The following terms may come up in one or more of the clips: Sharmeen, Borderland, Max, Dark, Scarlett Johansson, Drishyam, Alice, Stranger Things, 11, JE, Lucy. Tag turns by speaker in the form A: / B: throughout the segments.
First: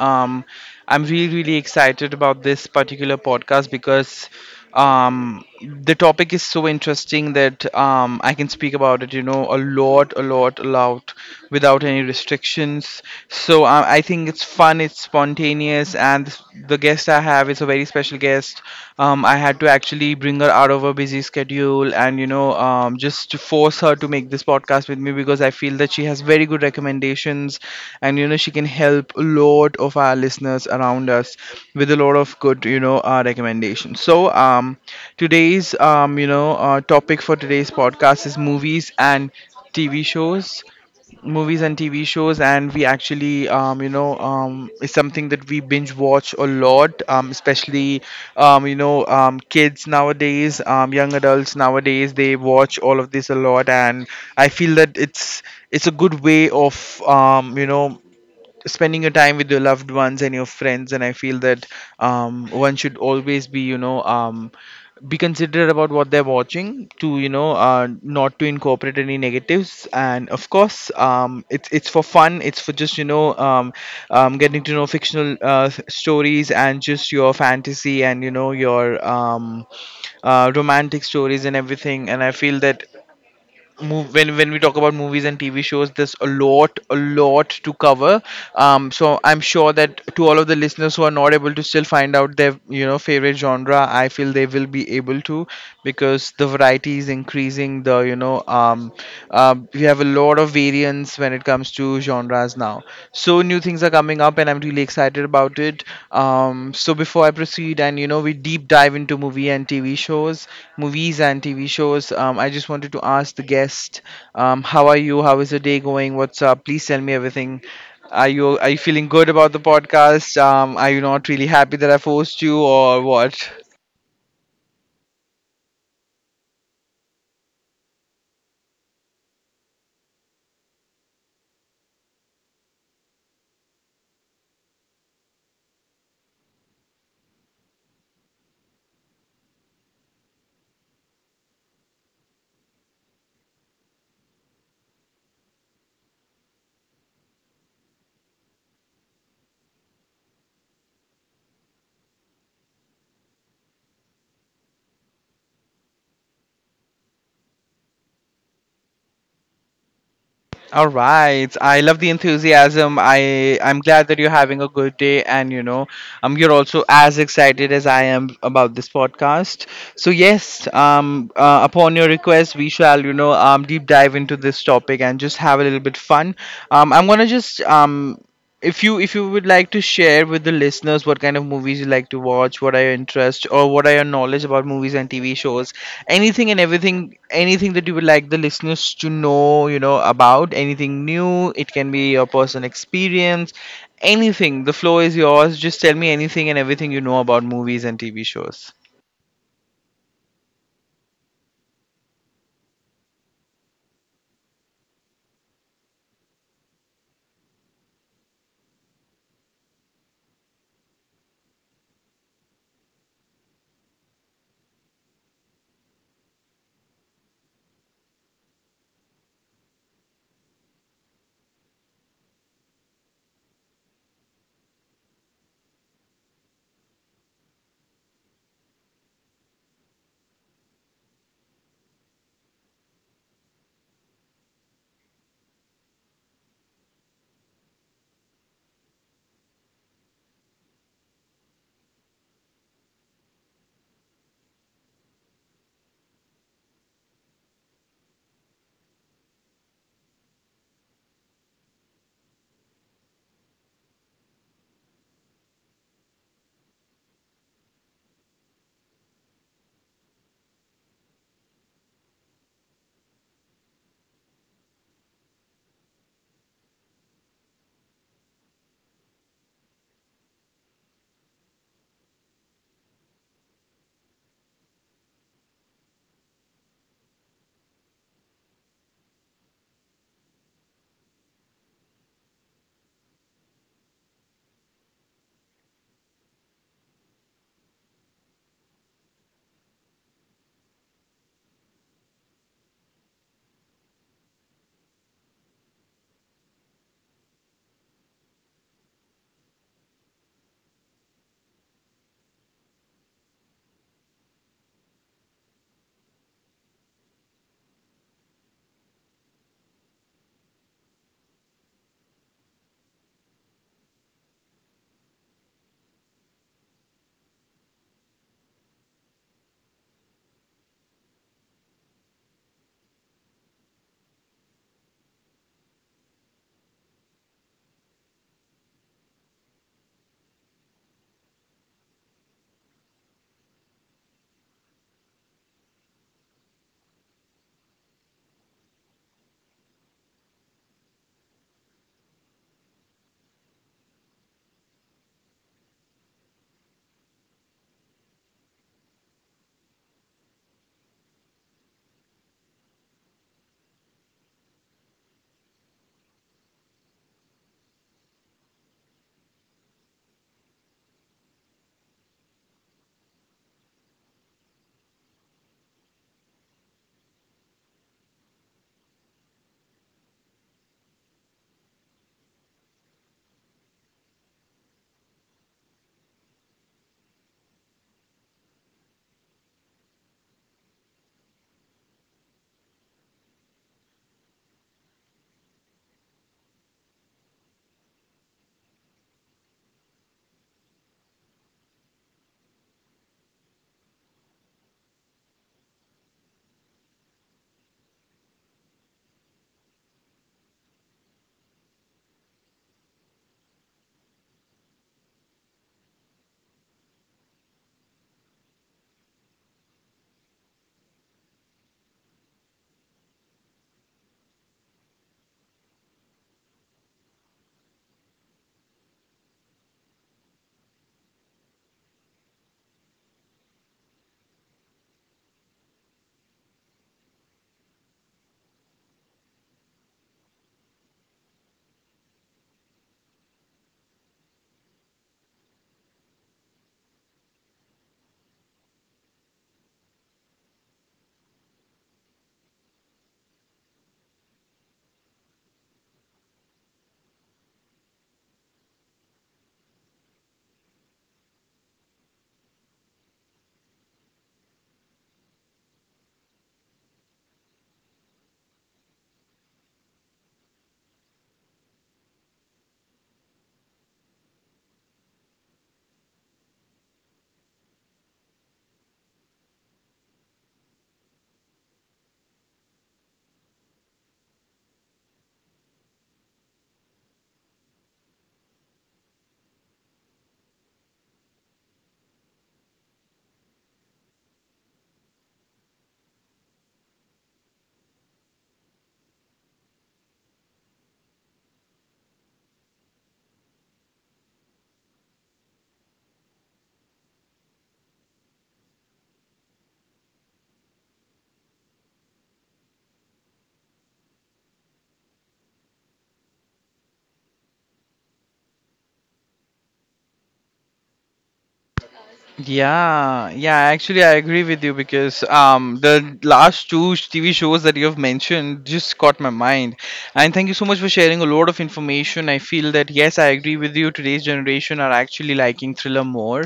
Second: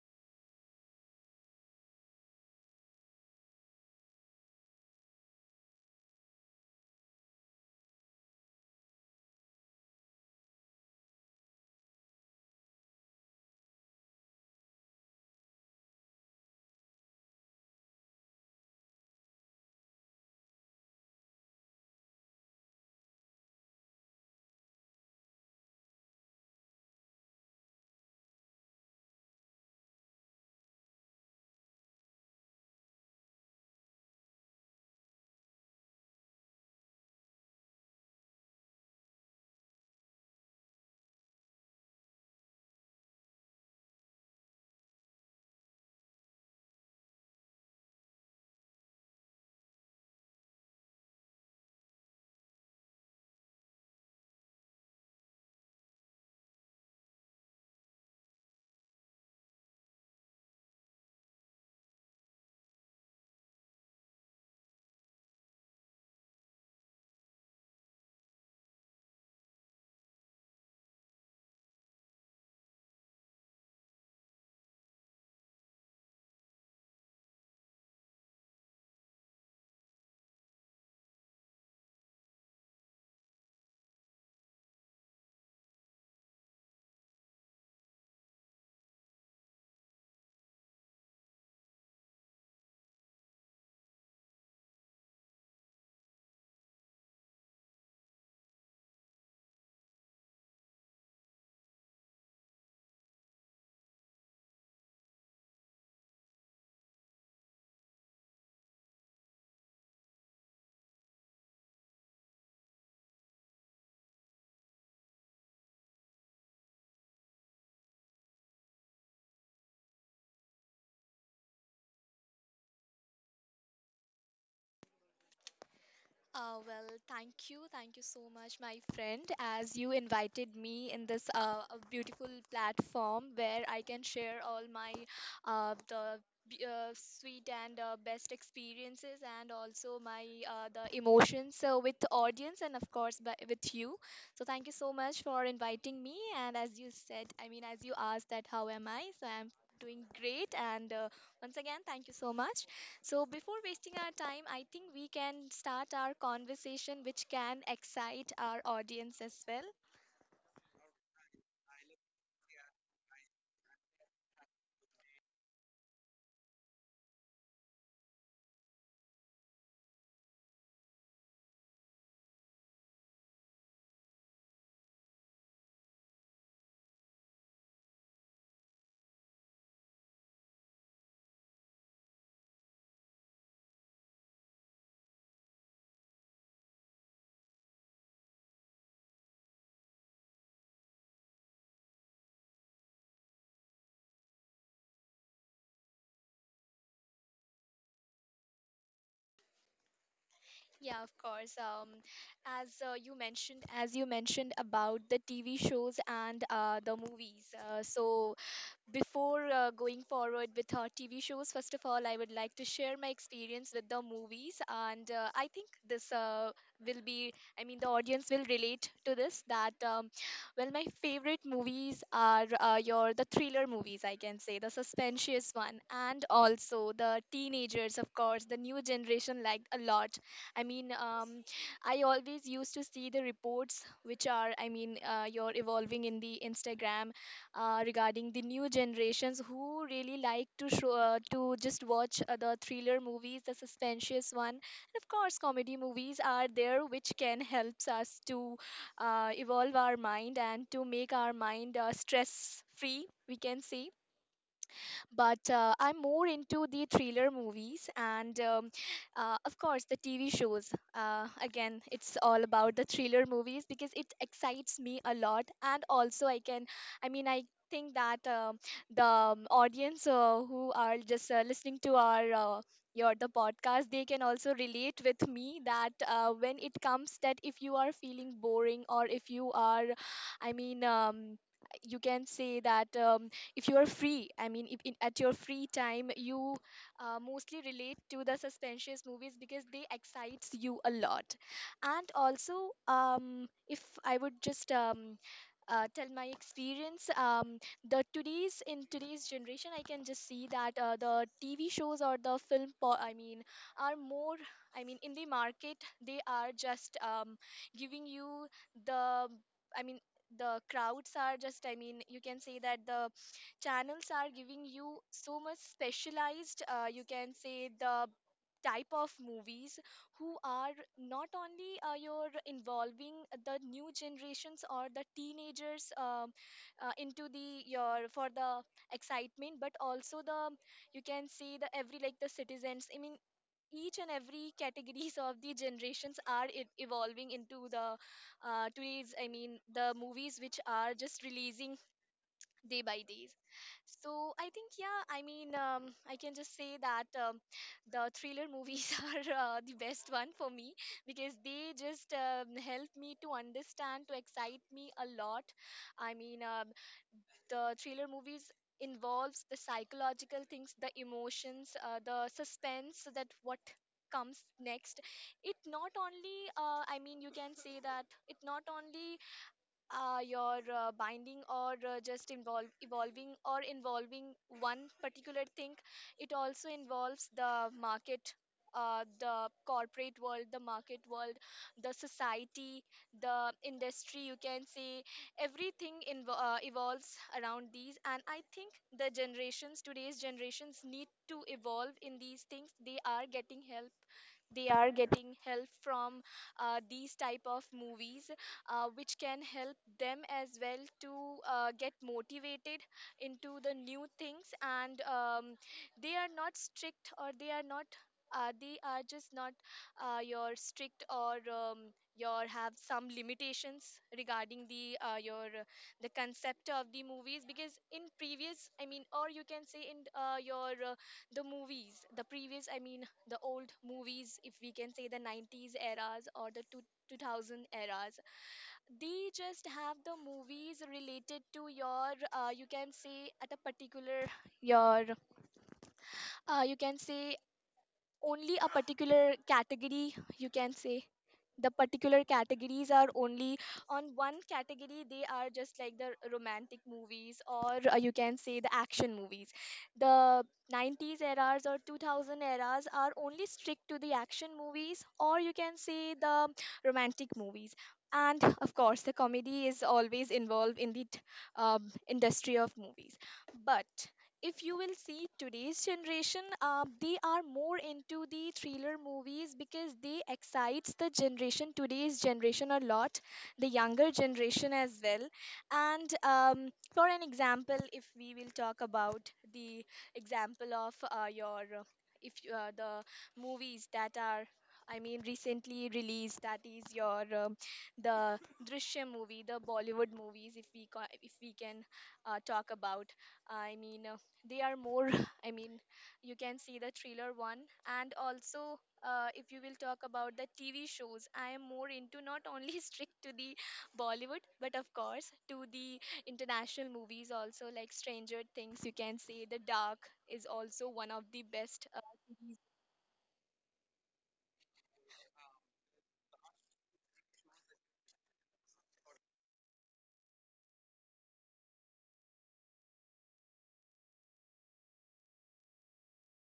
A: I'm really excited about this particular podcast because the topic is so interesting that I can speak about it, a lot, a lot, a lot, without any restrictions. So I think it's fun, it's spontaneous, and the guest I have is a very special guest. I had to actually bring her out of her busy schedule and, just to force her to make this podcast with me because I feel that she has very good recommendations and, she can help a lot of our listeners around us with a lot of good, recommendations. Topic for today's podcast is movies and TV shows, movies and TV shows, and we actually, you know, is something that we binge watch a lot, especially, kids nowadays, young adults nowadays, they watch all of this a lot, and I feel that it's a good way of, spending your time with your loved ones and your friends, and I feel that one should always be, be considerate about what they're watching to, not to incorporate any negatives, and of course, it's for fun, it's for just, getting to know fictional stories and just your fantasy, and you know your, romantic stories and everything. And I feel that move when we talk about movies and TV shows, there's a lot to cover. So I'm sure that to all of the listeners who are not able to still find out their you know favorite genre, I feel they will be able to, because the variety is increasing. The you know We have a lot of variants when it comes to genres now. So new things are coming up, and I'm really excited about it. So before I proceed, and you know, we deep dive into movies and TV shows. I just wanted to ask the guest, how are you? How is your day going? What's up? Please tell me everything. Are you feeling good about the podcast? Are you not really happy that I forced you, or what?
B: Thank you. Thank you so much, my friend, as you invited me in this a beautiful platform where I can share all my uh, the sweet and best experiences and also my the emotions with the audience and of course with you. So thank you so much for inviting me. And as you said, I mean, as you asked that how am I? So I'm doing great. And once again, thank you so much. So, before wasting our time, I think we can start our conversation, which can excite our audience as well.
A: All right. I love the enthusiasm. I'm glad that you're having a good day, and you know, you're also as excited as I am about this podcast. So yes, upon your request, we shall, you know, deep dive into this topic and just have a little bit fun. I'm going to just If you would like to share with the listeners what kind of movies you like to watch, what are your interests, or what are your knowledge about movies and TV shows, anything and everything, anything that you would like the listeners to know, you know, about anything new. It can be your personal experience, anything. The floor is yours. Just tell me anything and everything you know about movies and tv shows.
B: Yeah, of course. As you mentioned, as you mentioned about the TV shows and the movies. Before going forward with our TV shows, first of all, I would like to share my experience with the movies, and I think this will be, I mean, the audience will relate to this. That well, my favorite movies are your the thriller movies, I can say, the suspensious one, and also the teenagers, of course, the new generation like a lot. I mean, I always used to see the reports which are, I mean, you're evolving in the Instagram regarding the new generations who really like to show to just watch the thriller movies, the suspensious one, and of course, comedy movies are there which can helps us to evolve our mind and to make our mind stress free. We can say but I'm more into the thriller movies and of course, the TV shows. Again, it's all about the thriller movies because it excites me a lot, and also I can, I mean, I think that the audience who are just listening to our your the podcast they can also relate with me that when it comes that if you are feeling boring or if you are i mean um, you can say that if you are free I mean if in, at your free time you mostly relate to the suspense movies because they excites you a lot and also if I would just tell my experience the today's in today's generation I can just see that the TV shows or the I mean are more I mean in the market they are just giving you the I mean the crowds are just I mean you can say that the channels are giving you so much specialized, you can say, the type of movies who are not only you're involving the new generations or the teenagers into the your for the excitement but also the you can see the every like the citizens I mean each and every categories of the generations are evolving into the today's I mean the movies which are just releasing day by day. So I think, yeah, I mean, I can just say that the thriller movies are the best one for me because they just help me to understand, to excite me a lot. I mean, the thriller movies involves the psychological things, the emotions, the suspense that what comes next it not only I mean you can say that it not only your binding or just involve evolving or involving one particular thing it also involves the market, the corporate world, the market world, the society, the industry you can say everything evolves around these and I think the generations today's generations need to evolve in these things. They are getting help, they are getting help from these type of movies which can help them as well to get motivated into the new things and they are not strict or they are not they are just not your strict or your have some limitations regarding the your the concept of the movies because in previous I mean or you can say in your the movies the previous I mean the old movies, if we can say the 90s eras or 2000 eras. They just have the movies related to your, you can say at a particular, your, you can say only a particular category, you can say the particular categories are only on one category they are just like the romantic movies or you can say the action movies, the 90s eras or 2000 eras are only strict to the action movies or you can say the romantic movies and of course the comedy is always involved in the industry of movies. But if you will see today's generation they are more into the thriller movies because they excites the generation today's generation a lot, the younger generation as well. And for an example if we will talk about the example of your if you- the movies that are I mean, recently released. That is your the Drishyam movie, the Bollywood movies. If we can talk about, I mean, they are more I mean you can see the thriller one and also if you will talk about the TV shows I am more into not only strict to the Bollywood but of course to the international movies also like Stranger Things. You can say the Dark is also one of the best series.
A: Yeah, yeah. Actually, I agree with you because the last tv shows that you have mentioned just caught my mind. And thank you so much for sharing a lot of information. I feel that yes, I agree with you, today's generation are actually liking thriller more.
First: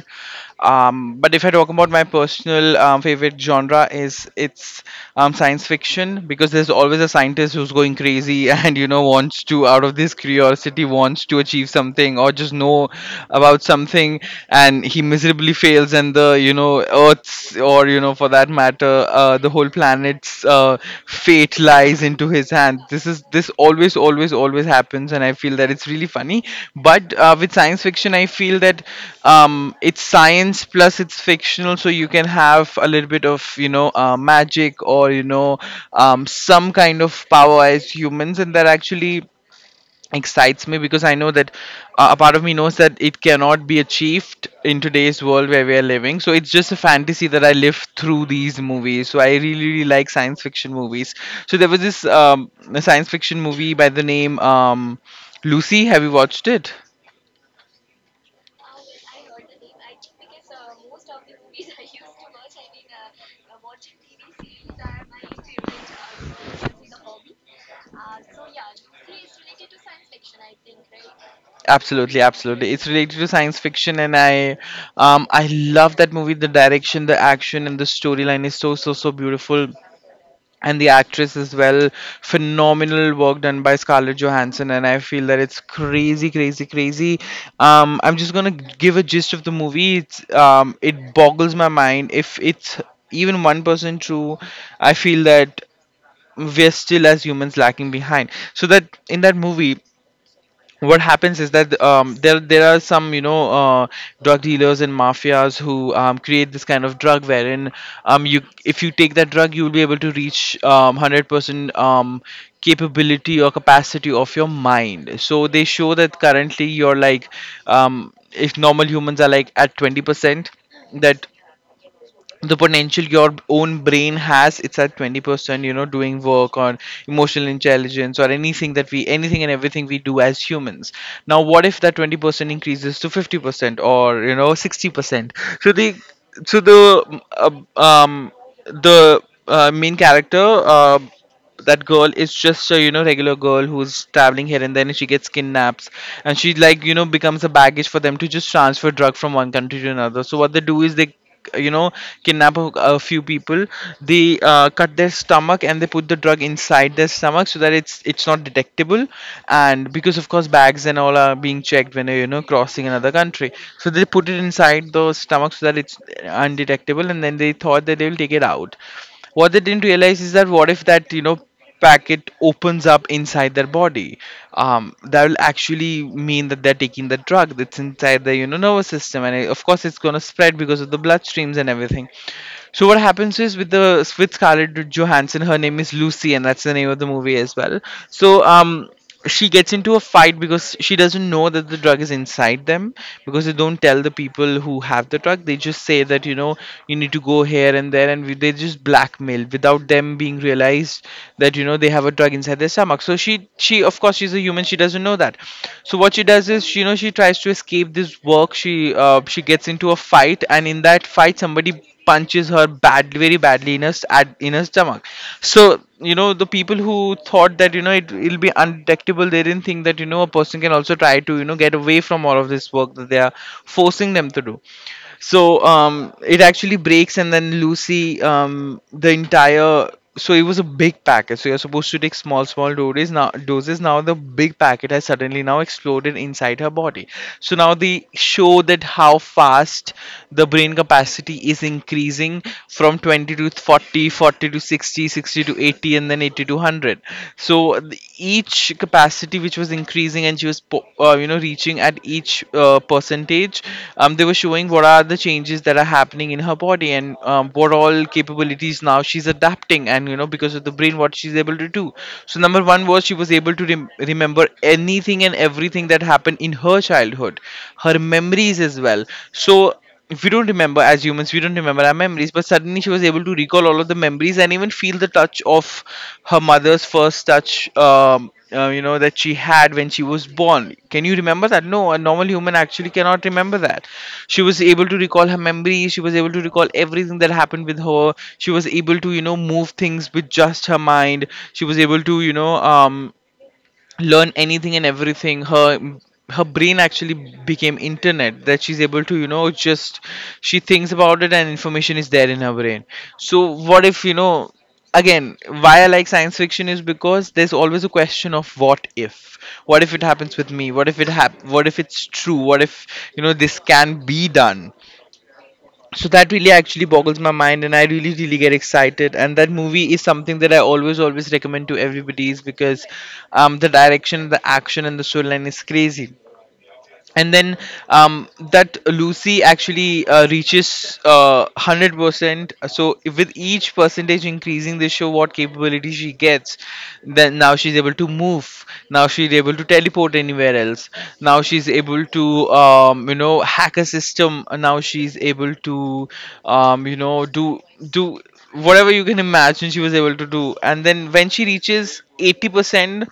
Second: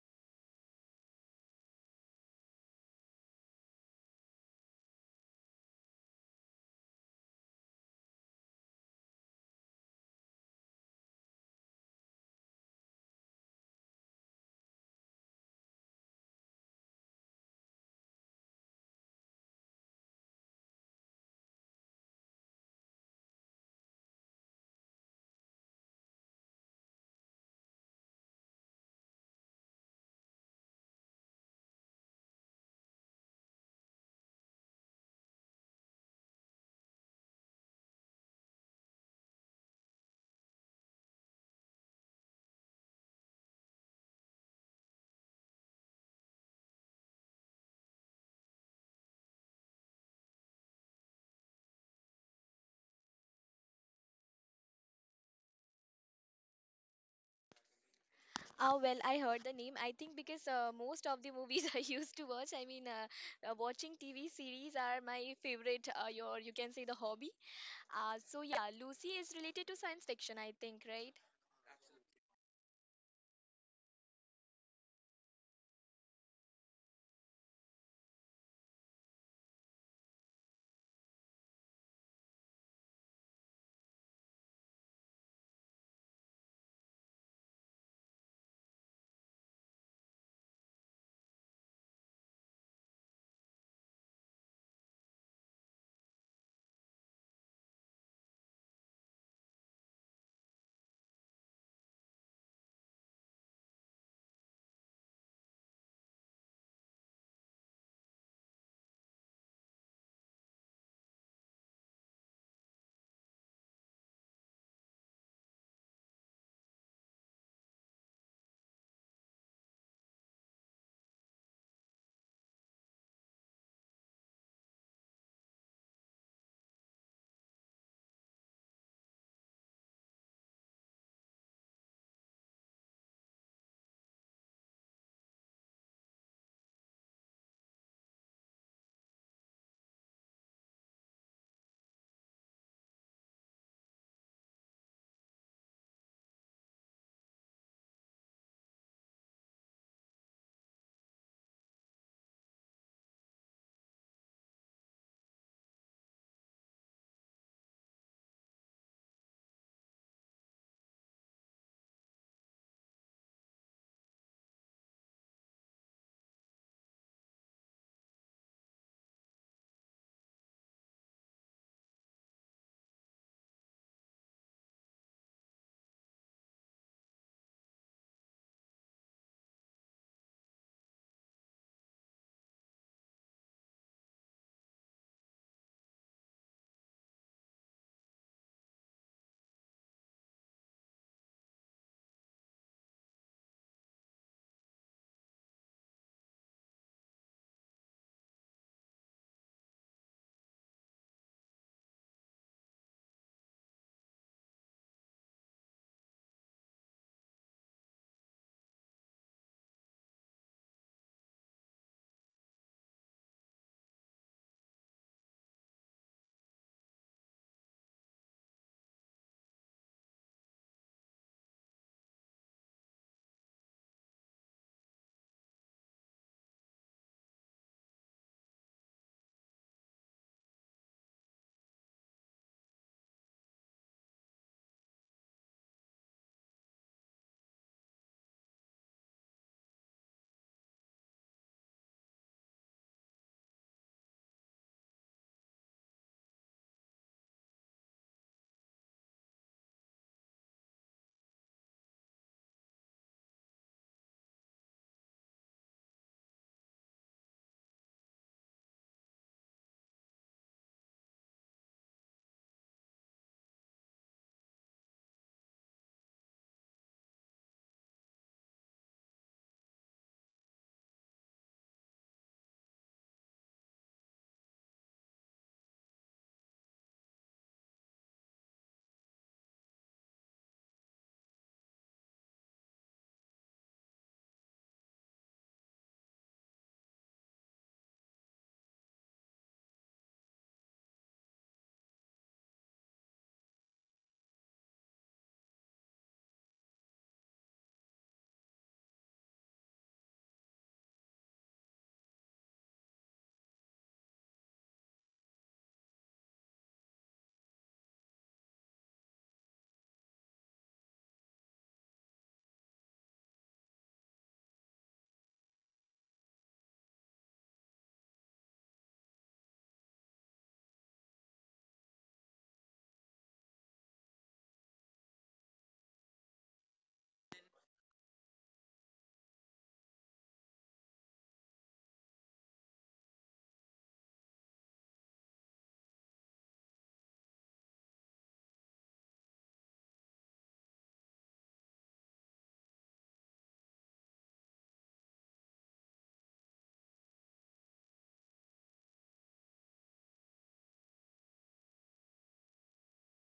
A: But if I talk about my personal favorite genre, is it's science fiction, because there's always a scientist who's going crazy and you know wants to, out of this curiosity, wants to achieve something or just know about something, and he miserably fails, and the you know earth's, or you know for that matter, the whole planet's fate lies in into his hand. This always, always, always happens, and I feel that it's really funny. But with science fiction, I feel that it's science plus it's fictional, so you can have a little bit of you know, magic, or you know, some kind of power as humans, and that actually excites me, because I know that a part of me knows that it cannot be achieved in today's world where we are living. So it's just a fantasy that I live through these movies. So I really, really like science fiction movies. So there was this, a science fiction movie by the name, Lucy. Have you watched it?
B: Ah, well, I heard the name. I think because most of the movies I used to watch, I mean, watching TV series are my favorite, you can say, the hobby. So yeah, Lucy is related to science fiction, I think, right?
A: Absolutely, absolutely. It's related to science fiction, and I love that movie. The direction, the action, and the storyline is so, so, so beautiful, and the actress as well, phenomenal work done by Scarlett Johansson. And I feel that it's crazy, crazy, crazy. I'm just gonna give a gist of the movie. It boggles my mind if it's even 1% true. I feel that we're still, as humans, lacking behind. So that in that movie, what happens is that there are some you know, drug dealers and mafias who create this kind of drug, wherein you, if you take that drug, you will be able to reach 100% capability or capacity of your mind. So they show that currently you're like, if normal humans are like at 20%, that the potential your own brain has, it's at 20%, you know, doing work on emotional intelligence, or anything that we, anything and everything we do as humans. Now what if that 20% increases to 50%, or you know 60%? So the so the main character, that girl is just a you know regular girl who's traveling here, and then she gets kidnapped, and she, like you know, becomes a baggage for them to just transfer drug from one country to another. So what they do is, they you know kidnap a few people. They cut their stomach, and they put the drug inside their stomach so that it's not detectable. And because of course bags and all are being checked when you're you know crossing another country. So they put it inside the stomach so that it's undetectable, and then they thought that they will take it out. What they didn't realize is that, what if that you know packet opens up inside their body? That will actually mean that they're taking the drug that's inside the you know nervous system, and of course it's going to spread because of the bloodstreams and everything. So what happens is, with Scarlett Johansson, her name is Lucy, and that's the name of the movie as well. So she gets into a fight because she doesn't know that the drug is inside them. Because they don't tell the people who have the drug, they just say that you know, you need to go here and there, and they just blackmail without them being realized that you know they have a drug inside their stomach. So she of course, she's a human, she doesn't know that. So what she does is, she, you know, she tries to escape this work. She gets into a fight, and in that fight somebody punches her bad, very badly in her s- at in her stomach. So the people who thought that it will be undetectable, they didn't think that a person can also try to get away from all of this work that they are forcing them to do. So it actually breaks, and then Lucy, the entire so it was a big packet, so you're supposed to take small small doses now, the big packet has suddenly now exploded inside her body. So now they show that how fast the brain capacity is increasing, from 20 to 40, 40 to 60, 60 to 80, and then 80 to 100. So each capacity which was increasing, and she was reaching at each percentage, they were showing what are the changes that are happening in her body, and what all capabilities now she's adapting, and because of the brain, what she's able to do. So number one was she was able to remember anything and everything that happened in her childhood, her memories as well. So if we don't remember, as humans we don't remember our memories, but suddenly she was able to recall all of the memories and even feel the touch of her mother's first touch, that she had when she was born. Can you remember that? No, a normal human actually cannot remember that. She was able to recall her memories, she was able to recall everything that happened with her, she was able to move things with just her mind, she was able to learn anything and everything. Her brain actually became internet, that she's able to you know just she thinks about it and information is there in her brain. So what if you know again, why I like science fiction is because there's always a question of what if. What if it happens with me? What if what if it's true? What if this can be done? So that really actually boggles my mind, and I really really get excited, and that movie is something that I always always recommend to everybody, is because the direction, the action, and the storyline is crazy. And then that Lucy actually reaches 100%. So with each percentage increasing, they show what capability she gets. Then now she's able to move. Now she's able to teleport anywhere else. Now she's able to, hack a system. Now she's able to, um, you know, do do whatever you can imagine she was able to do. And then when she reaches 80%,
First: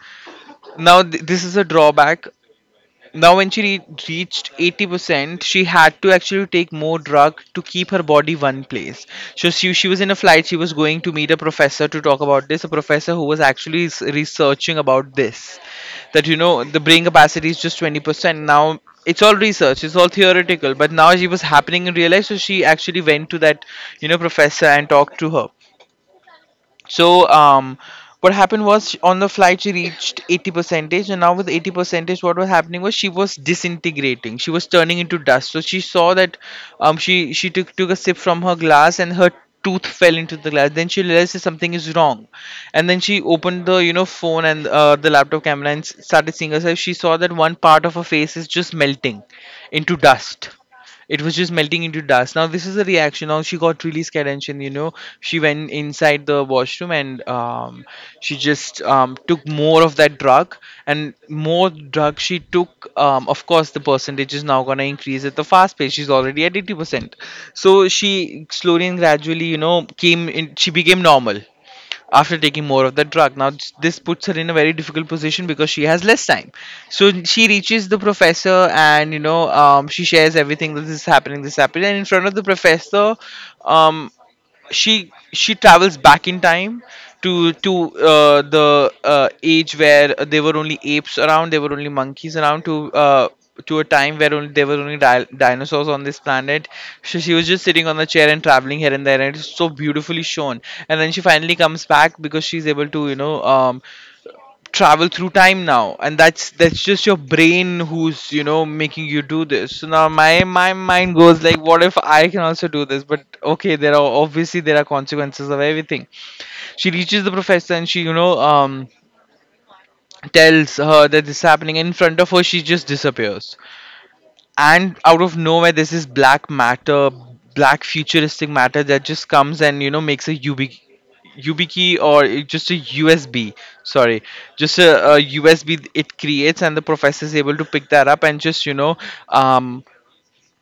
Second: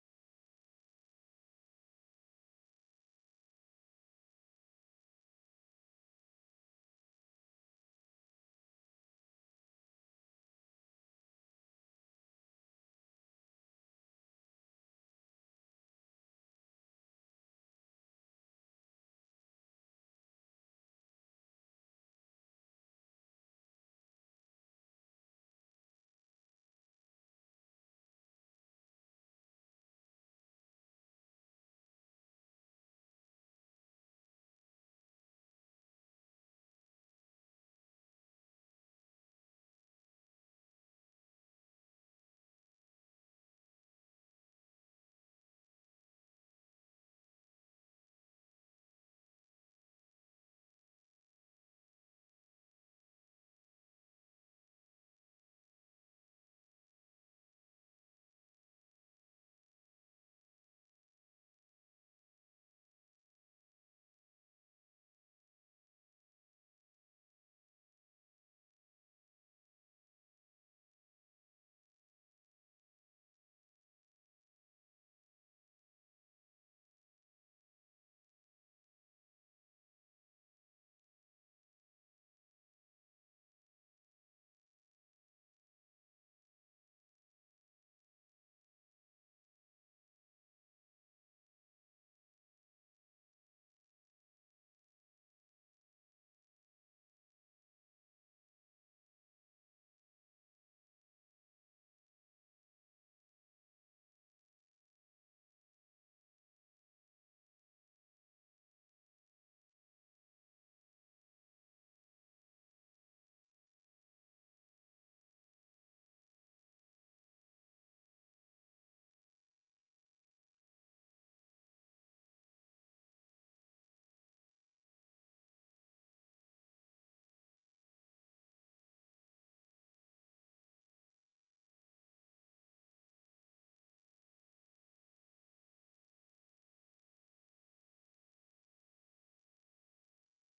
A: now this is a drawback. Now, when she reached 80%, she had to actually take more drug to keep her body one place. So she was in a flight. She was going to meet a professor to talk about this, a professor who was actually researching about this, that, the brain capacity is just 20%. Now, it's all research, it's all theoretical, but now it was happening in real life. So she actually went to that, professor and talked to her. So what happened was on the flight she reached 80 percentage, and now with 80 percentage, what was happening was she was disintegrating. She was turning into dust. So she saw that, she took a sip from her glass, and her tooth fell into the glass. Then she realized that something is wrong, and then she opened the phone and the laptop camera and started seeing herself. She saw that one part of her face is just melting into dust. It was just melting into dust. Now this is the reaction. Now she got really scared, and she she went inside the washroom and, she just took more of that drug. And more drug she took, of course the percentage is now going to increase at the fast pace. She's already at 80%, so she slowly and gradually came in, she became normal after taking more of the drug. Now, this puts her in a very difficult position because she has less time. So she reaches the professor and, she shares everything, that this is happening, this is happening. And in front of the professor, um, she travels back in time, to the age where there were only apes around, there were only monkeys around, to a time where only there were only dinosaurs on this planet. So she was just sitting on the chair and traveling here and there, and it's so beautifully shown. And then she finally comes back because she's able to travel through time now. And that's just your brain who's making you do this. So now my mind goes like, what if I can also do this? But okay, there are obviously there are consequences of everything. She reaches the professor and she tells her that this is happening. In front of her, she just disappears, and out of nowhere there's this black matter, black futuristic matter, that just comes and makes a YubiKey, or just a USB. Sorry, just a USB it creates, and the professor is able to pick that up and just um,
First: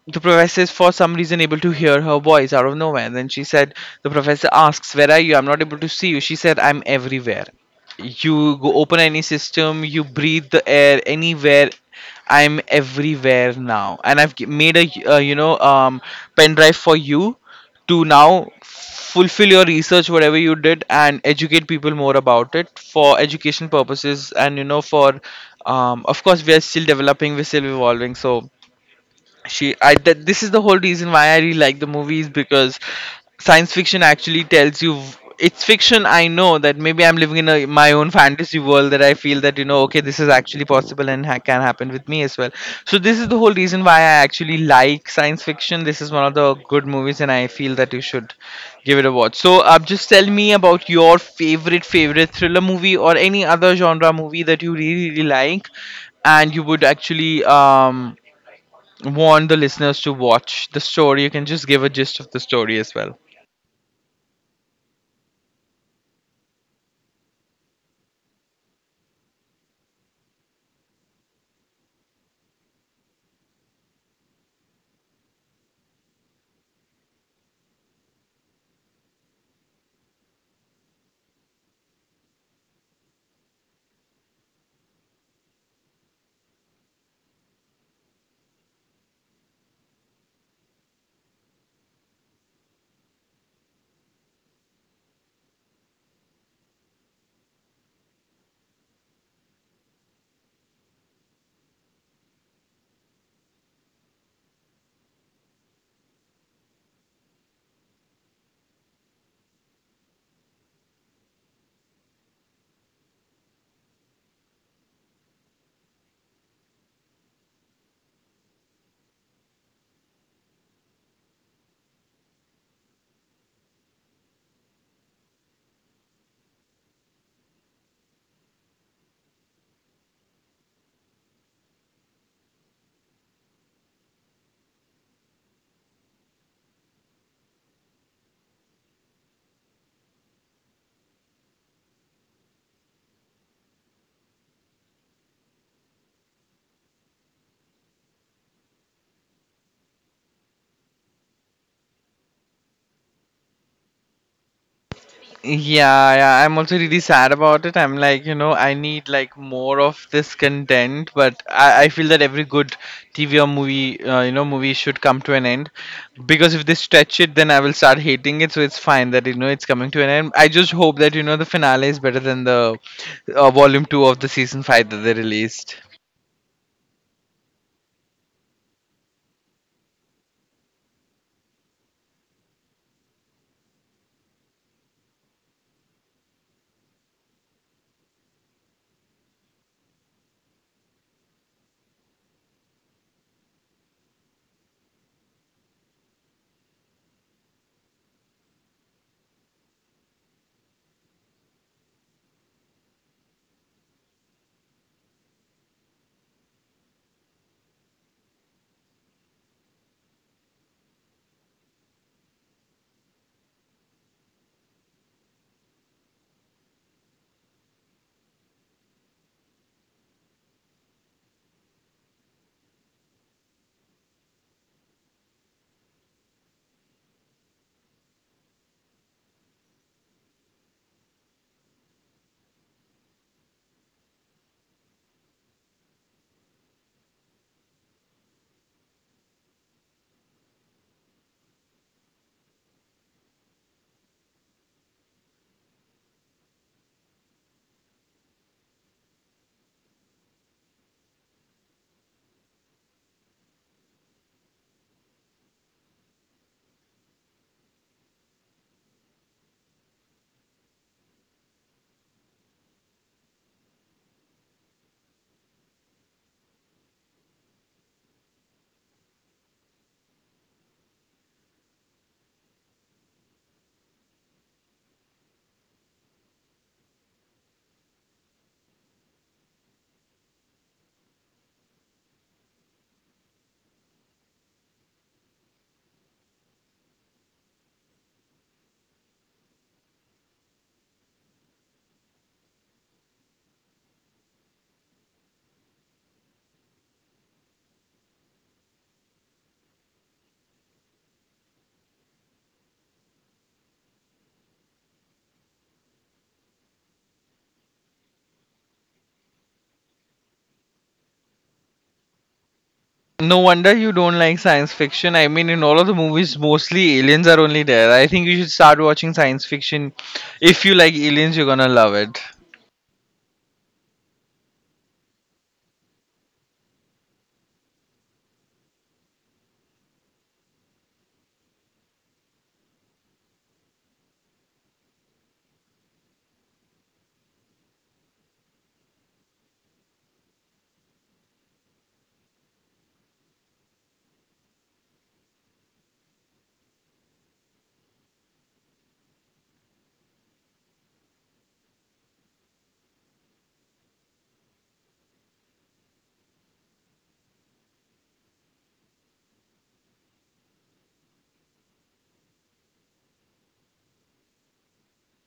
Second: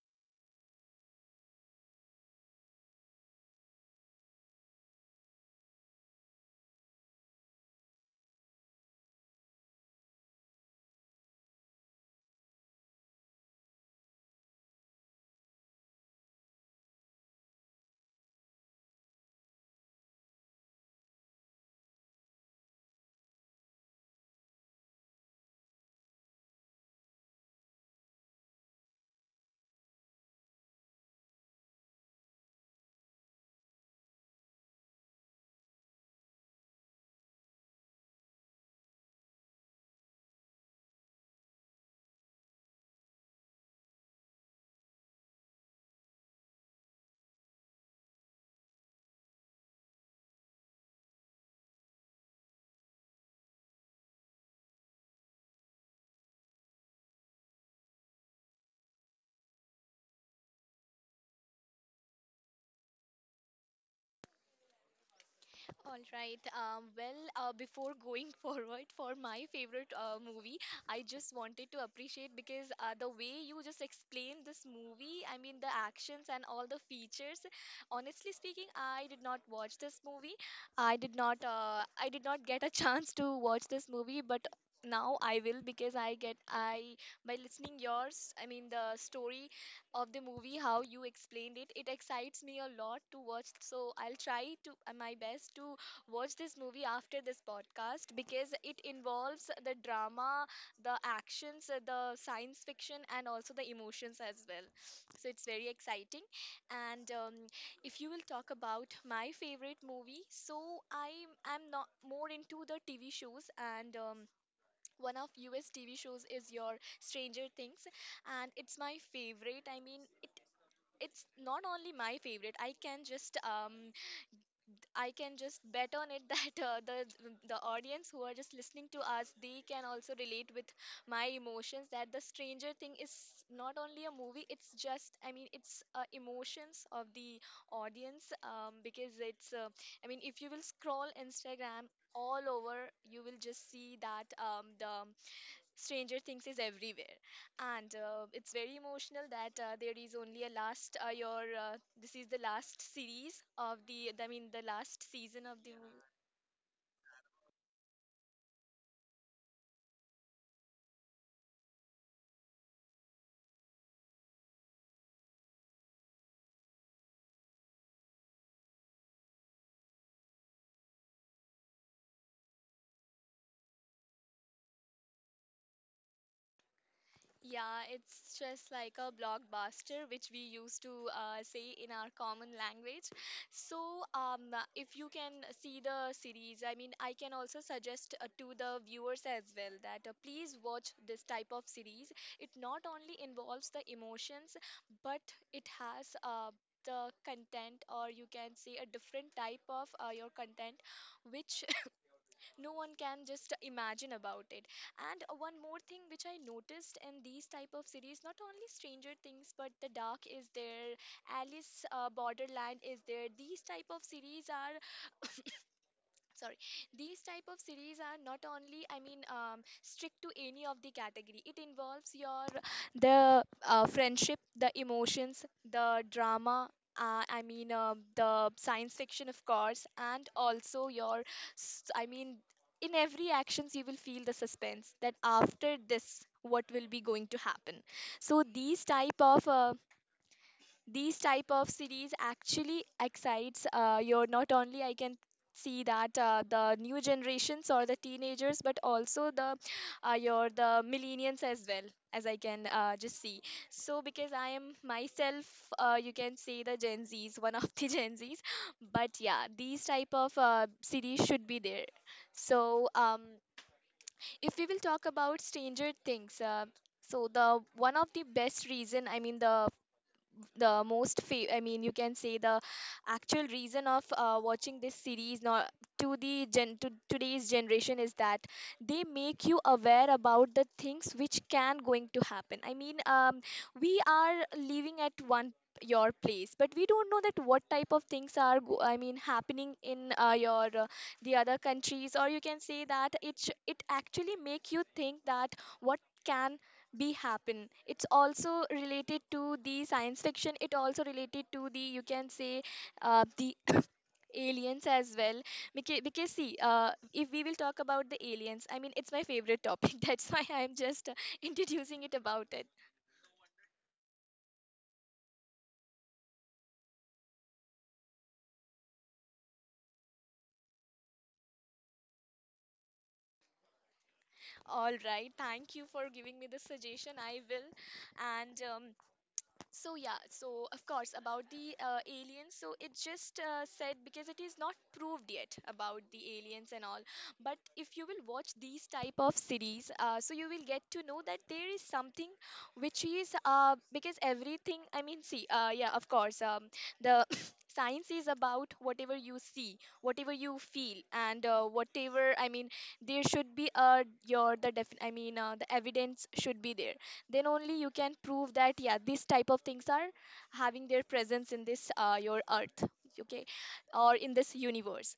A: the professor is for some reason able to hear her voice out of nowhere. Then she said, the professor asks, "Where are you? I'm not able to see you." She said, "I'm everywhere. You go open any system, you breathe the air anywhere. I'm everywhere now. And I've made a, pen drive for you to now fulfill your research, whatever you did, and educate people more about it for education purposes. And, you know, for, of course, we are still developing, we're still evolving." So, she I that this is the whole reason why I really like the movies, because science fiction actually tells you it's fiction. I know that maybe I'm living in my own fantasy world, that I feel that okay, this is actually possible and can happen with me as well. So this is the whole reason why I actually like science fiction. This is one of the good movies, and I feel that you should give it a watch. So just tell me about your favorite thriller movie or any other genre movie that you really really like, and you would actually want the listeners to watch. The story, you can just give a gist of the story as well.
B: All right. Before going forward for my favorite movie, I just wanted to appreciate because the way you just explained this movie, I mean, the actions and all the features. Honestly speaking, I did not watch this movie. I did not. I did not get a chance to watch this movie, but now I will because I get I by listening yours. I mean, the story of the movie, how you explained it, it excites me a lot to watch. So I'll try to my best to watch this movie after this podcast because it involves the drama, the actions, the science fiction, and also the emotions as well. So it's very exciting. And if you will talk about my favorite movie, so I am not more into the TV shows and. One of US TV shows is your Stranger Things and it's not only my favorite. I can just bet on it that the audience who are just listening to us, they can also relate with my emotions. That the Stranger Thing is not only a movie; it's just, I mean, it's emotions of the audience. Because it's, I mean, if you will scroll Instagram all over, you will just see that the Stranger Things is everywhere, and it's very emotional that there is only a last. Your this is the last series of the. I mean, the last season of the movie.
A: Yeah, yeah, I'm also really sad about it. I'm like, I need like more of this content, but I feel that every good TV or movie should come to an end, because if they stretch it, then I will start hating it. So it's fine that it's coming to an end. I just hope that the finale is better than the volume 2 of the season 5 that they released.
B: Yeah, it's just like a blockbuster, which we used to say in our common language. So, if you can see the series, I mean, I can also suggest to the viewers as well that please watch this type of series. It not only involves the emotions, but it has the content, or you can say a different type of your content, which no one can just imagine about it. And one more thing which I noticed in these type of series, not only Stranger Things but The Dark is there, Alice Borderland is there. These type of series are sorry these type of series are not only strict to any of the category. It involves your the friendship, the emotions, the drama, the science fiction, of course, and also your s- i mean in every actions you will feel the suspense, that after this what will be going to happen. So these type of series actually excites you're not only, I can see that the new generations or the teenagers, but also the your the millennials as well, as I can just see. So because I am myself, you can say, the Gen Z's, one of the Gen Z's. But yeah, these type of series should be there. So if we will talk about Stranger Things, so the one of the best reason, I mean, the of the most you can say the actual reason of watching this series, not to the to today's generation, is that they make you aware about the things which can going to happen. We are living at one your place, but we don't know that what type of things are happening in your the other countries, or you can say that it actually make you think that what can be happen. It's also related to the science fiction, it also related to the, you can say, the aliens as well. Because see, if we will talk about the aliens, I mean, it's my favorite topic that's why I'm just introducing it about it.
A: No wonder you don't like science fiction. I mean, in all of the movies, mostly aliens are only there. I think you should start watching science fiction. If you like aliens, you're gonna love it.
B: All right, thank you for giving me the suggestion, I will. And So yeah, so of course about the aliens. So it just said, because it is not proved yet about the aliens and all. But if you will watch these type of series, so you will get to know that there is something which is because everything. I mean, see, yeah, of course, the science is about whatever you see, whatever you feel, and whatever. I mean, there should be your the the evidence should be there, then only you can prove that yeah, these type of things are having their presence in this your earth, okay, or in this universe.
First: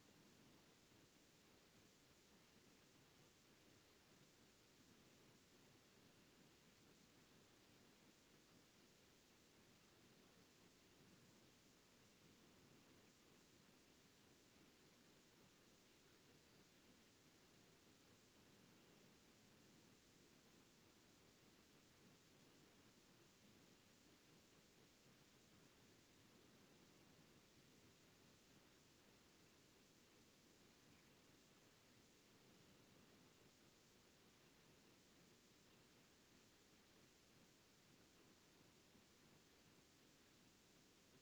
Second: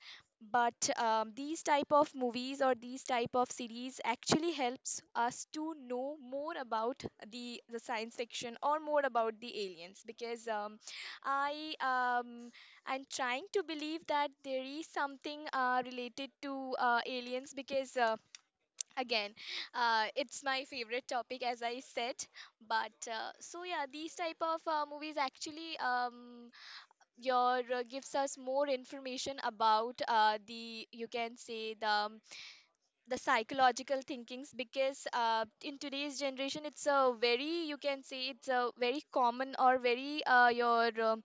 B: But these type of movies or these type of series actually helps us to know more about the science fiction or more about the aliens. Because i um, I'm trying to believe that there is something related to aliens, because again, it's my favorite topic, as I said. But so yeah, these type of movies actually your gives us more information about the, you can say, the psychological thinkings. Because in today's generation it's a very, you can say, it's a very common or very your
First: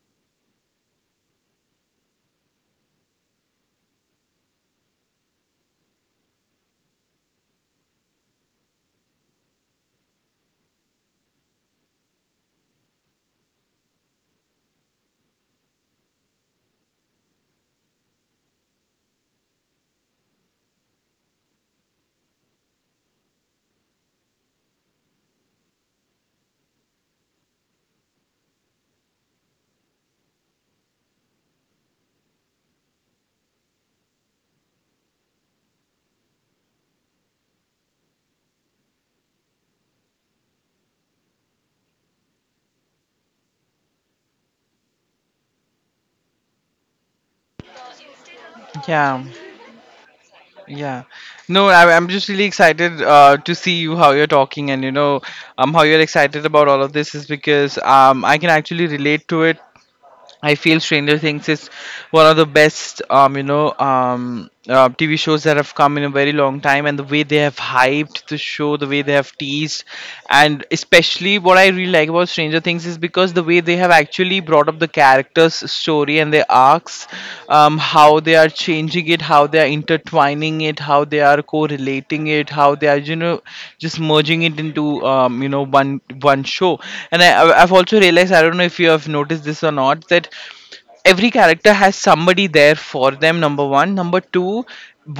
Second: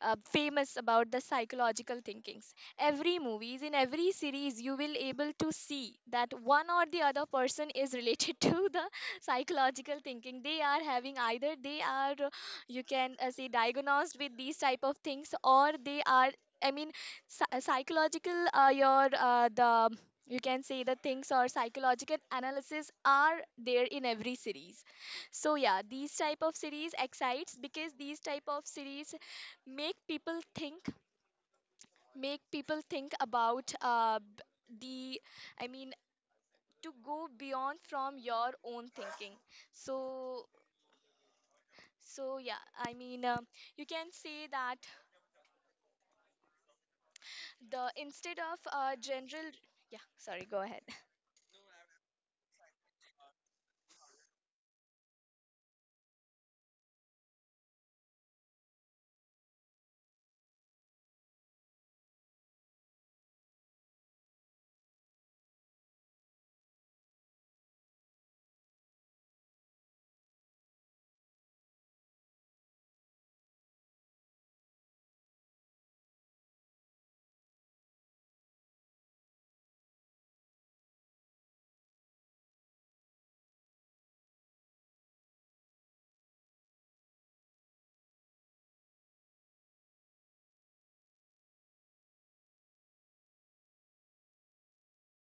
B: famous about the psychological thinkings. Every movies, in every series, you will able to see that one or the other person is related to the psychological thinking they are having. Either they are you can say diagnosed with these type of things, or they are, i mean psychological your the, you can say, the things, or psychological analysis are there in every series. So yeah, these type of series excites, because these type of series make people think, make people think about the, i mean to go beyond from your own thinking. So so yeah, you can say that the instead of
A: Yeah,
B: general, yeah, sorry, go ahead.
A: yeah. No, I'm just really excited to see you, how you're talking, and how you're excited about all of this is because I can actually relate to it. I feel Stranger Things is one of the best, TV shows that have come in a very long time, and the way they have hyped the show, the way they have teased, and especially what I really like about Stranger Things is because the way they have actually brought up the characters' story and their arcs, how they are changing it, how they are intertwining it, how they are correlating it, how they are just merging it into one show. And I've also realized, I don't know if you have noticed this or not, that every character has somebody there for them. Number one, number two,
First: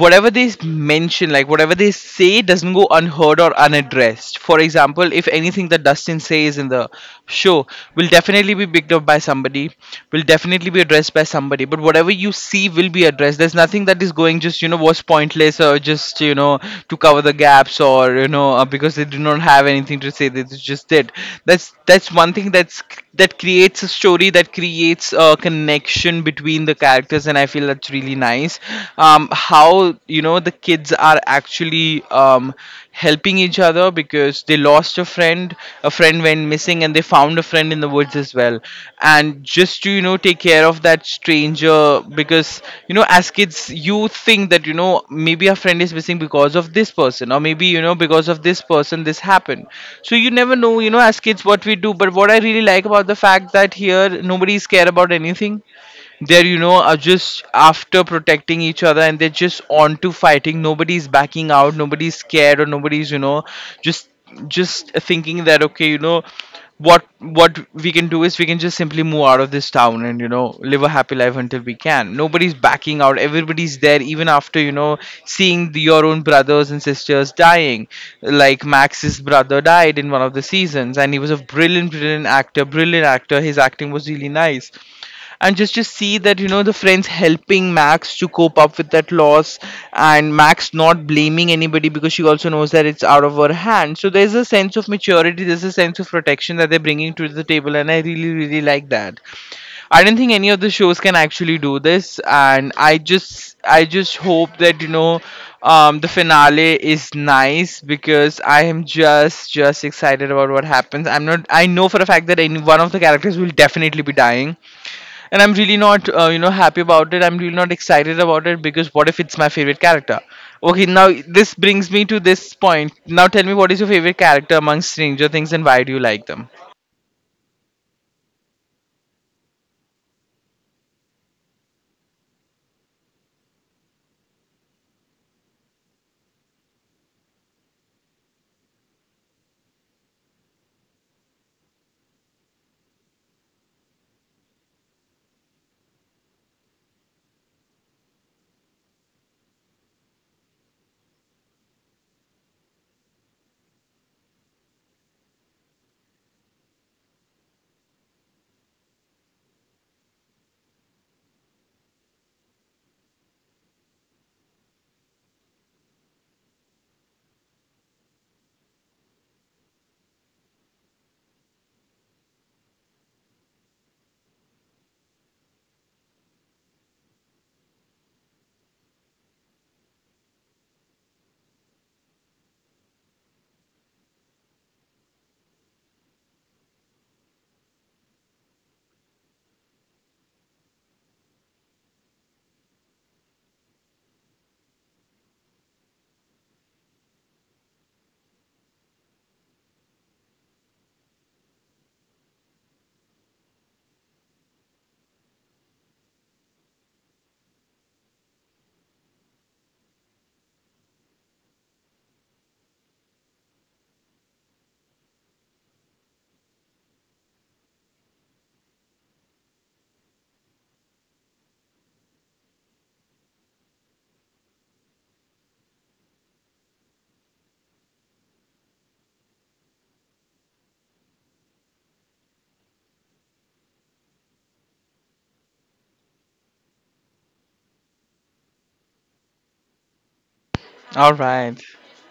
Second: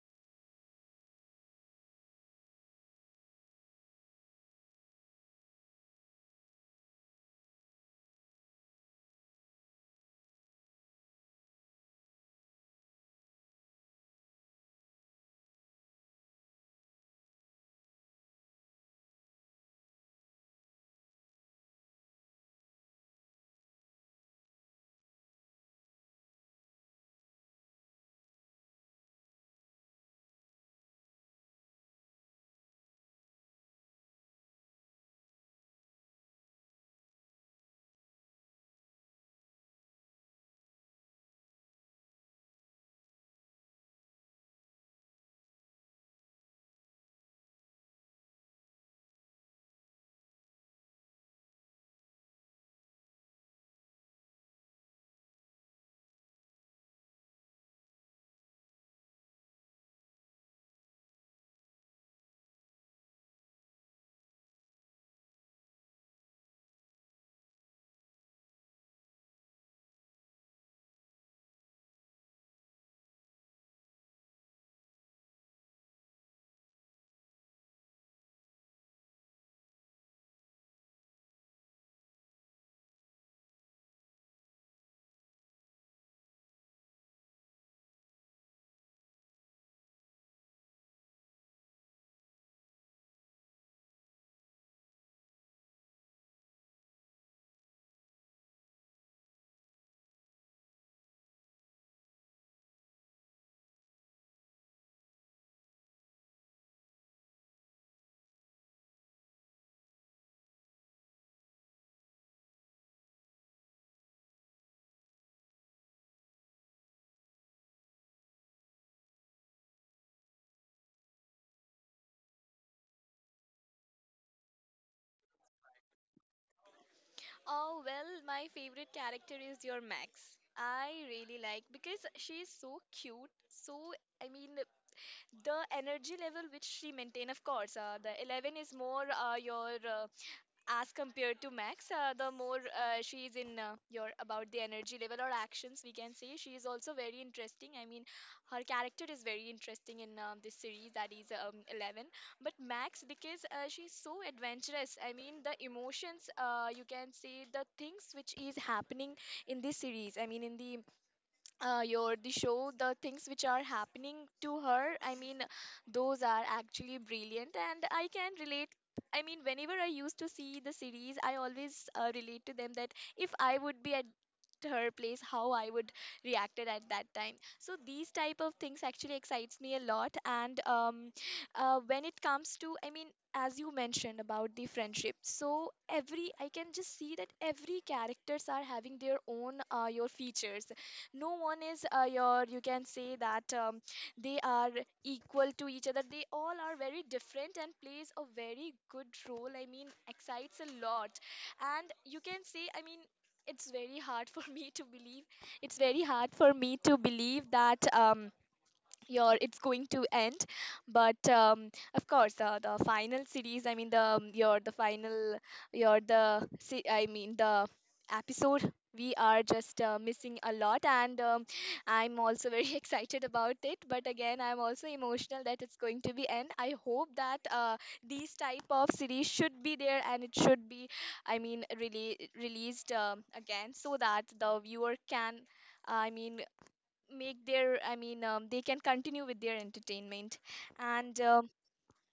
A: whatever they mention, like whatever they say doesn't go unheard or unaddressed. For example, if anything that Dustin says in the show will definitely be picked up by somebody, will definitely be addressed by somebody. But whatever you see will be addressed. There's nothing that is going just was pointless or just you know to cover the gaps or because they do not have anything to say, they just did. That's one thing that's that creates a story, that creates a connection between the characters, and I feel that's really nice. How the kids are actually helping each other, because they lost a friend went missing, and they found a friend in the woods as well. And just to, take care of that stranger, because, as kids, you think that, maybe our friend is missing because of this person, or maybe, because of this person, this happened. So you never know, as kids, what we do. But what I really like about the fact that here nobody is care about anything, they're, are just after protecting each other, and they're just on to fighting. Nobody's backing out, nobody's scared, or nobody's just just thinking that okay, what we can do is we can just simply move out of this town and live a happy life until we can. Nobody's backing out, everybody's there even after seeing the, your own brothers and sisters dying. Like Max's brother died in one of the seasons, and he was a brilliant actor. Brilliant actor, his acting was really nice. And just see that the friends helping Max to cope up with that loss, and Max not blaming anybody because she also knows that it's out of her hand. So there's a sense of maturity, there's a sense of protection that they're bringing to the table, and I really like that. I don't think any of the shows can actually do this, and I just hope that the finale is nice, because I am just excited about what happens. I'm not I know for a fact that any one of the characters will definitely be dying, and I'm really not happy about it. I'm really not excited about it, because what if it's my favorite character? Okay, now this brings me to this point. Now tell me, what is your favorite character among Stranger Things, and why do you like them?
B: Oh, well, my favorite character is your Max. I really like because she is so cute. So, I mean, the energy level which she maintain, of course. The 11 is more your as compared to Max, the more she is in your about the energy level or actions, we can say she is also very interesting. I mean, her character is very interesting in this series, that is 11. But Max, because she's so adventurous, I mean, the emotions, you can say the things which is happening in this series, I mean, in the your the show, the things which are happening to her, those are actually brilliant, and I can relate. I mean, whenever I used to see the series, I always relate to them, that if I would be at her place, how I would reacted at that time. So these type of things actually excites me a lot. And When it comes to, as you mentioned about the friendship, so every, I can just see that every characters are having their own your features. No one is you can say that they are equal to each other, they all are very different and plays a very good role, I mean, excites a lot. And you can say, I mean, it's very hard for me to believe, it's very hard for me to believe that your it's going to end. But of course the final series, I mean, the your the final your the se- I mean the episode, we are just missing a lot. And I'm also very excited about it, but again I'm also emotional that it's going to be end. I hope that these type of series should be there, and it should be, I mean, really released again, so that the viewer can, I mean, make their, they can continue with their entertainment.
A: All
B: And
A: right.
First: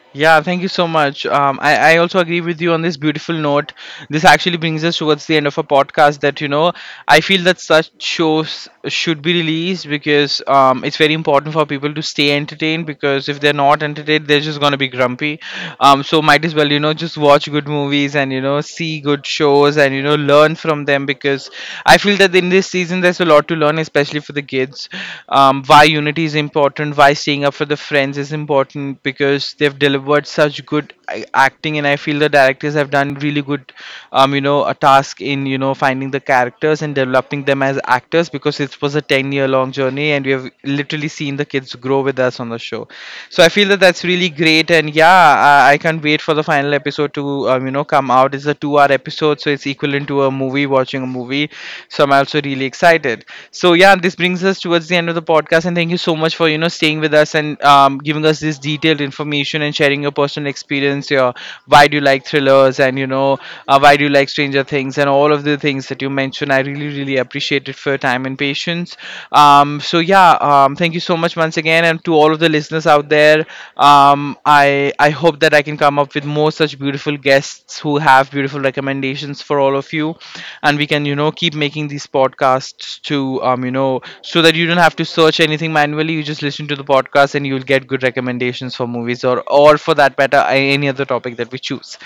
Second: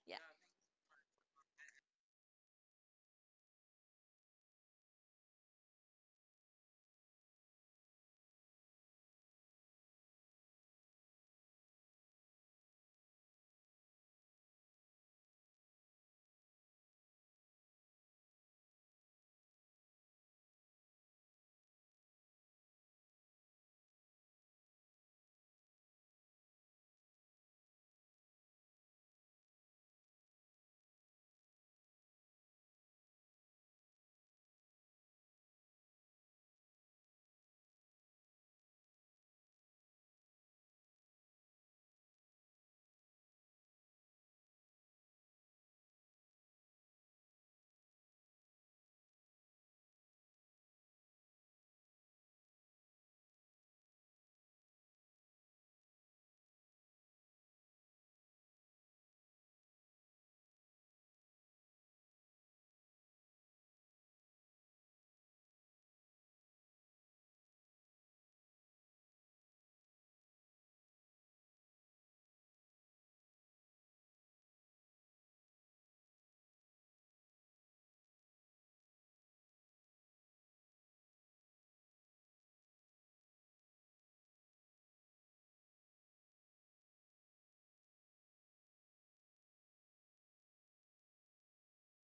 B: yeah.
A: Yeah, thank you so much. I also agree with you on this beautiful note. This actually brings us towards the end of a podcast that, I feel that such shows should be released, because it's very important for people to stay entertained, because if they're not entertained, they're just going to be grumpy. So might as well, you know, just watch good movies, and, you know, see good shows, and, you know, learn from them. Because I feel that in this season, there's a lot to learn, especially for the kids. Why unity is important, why staying up for the friends is important, because they've delivered such good acting. And I feel the directors have done really good, you know, a task in, you know, finding the characters and developing them as actors, because it was a 10-year long journey, and we have literally seen the kids grow with us on the show. So I feel that that's really great. And yeah, I can't wait for the final episode to you know, come out. It's a 2 hour episode, so it's equivalent to a movie, watching a movie. So I'm also really excited. So yeah, this brings us towards the end of the podcast, and thank you so much for, you know, staying with us, and giving us this detailed information and sharing your personal experience, your why do you like thrillers, and why do you like Stranger Things, and all of the things that you mentioned. I really appreciate it for your time and patience. Thank you so much once again, and to all of the listeners out there, I hope that I can come up with more such beautiful guests who have beautiful recommendations for all of you. And we can, you know, keep making these podcasts to, you know, so that you don't have to search anything manually. You just listen to the podcast and you'll get good recommendations for movies, or for that matter, any other topic that we choose.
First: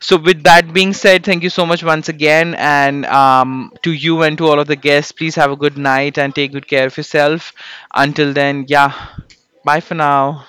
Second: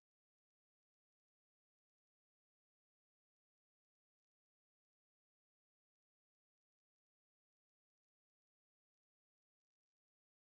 A: So, with that being said, thank you so much once again. And to you and to all of the guests, please have a good night and take good care of yourself. Until then, yeah, bye for now.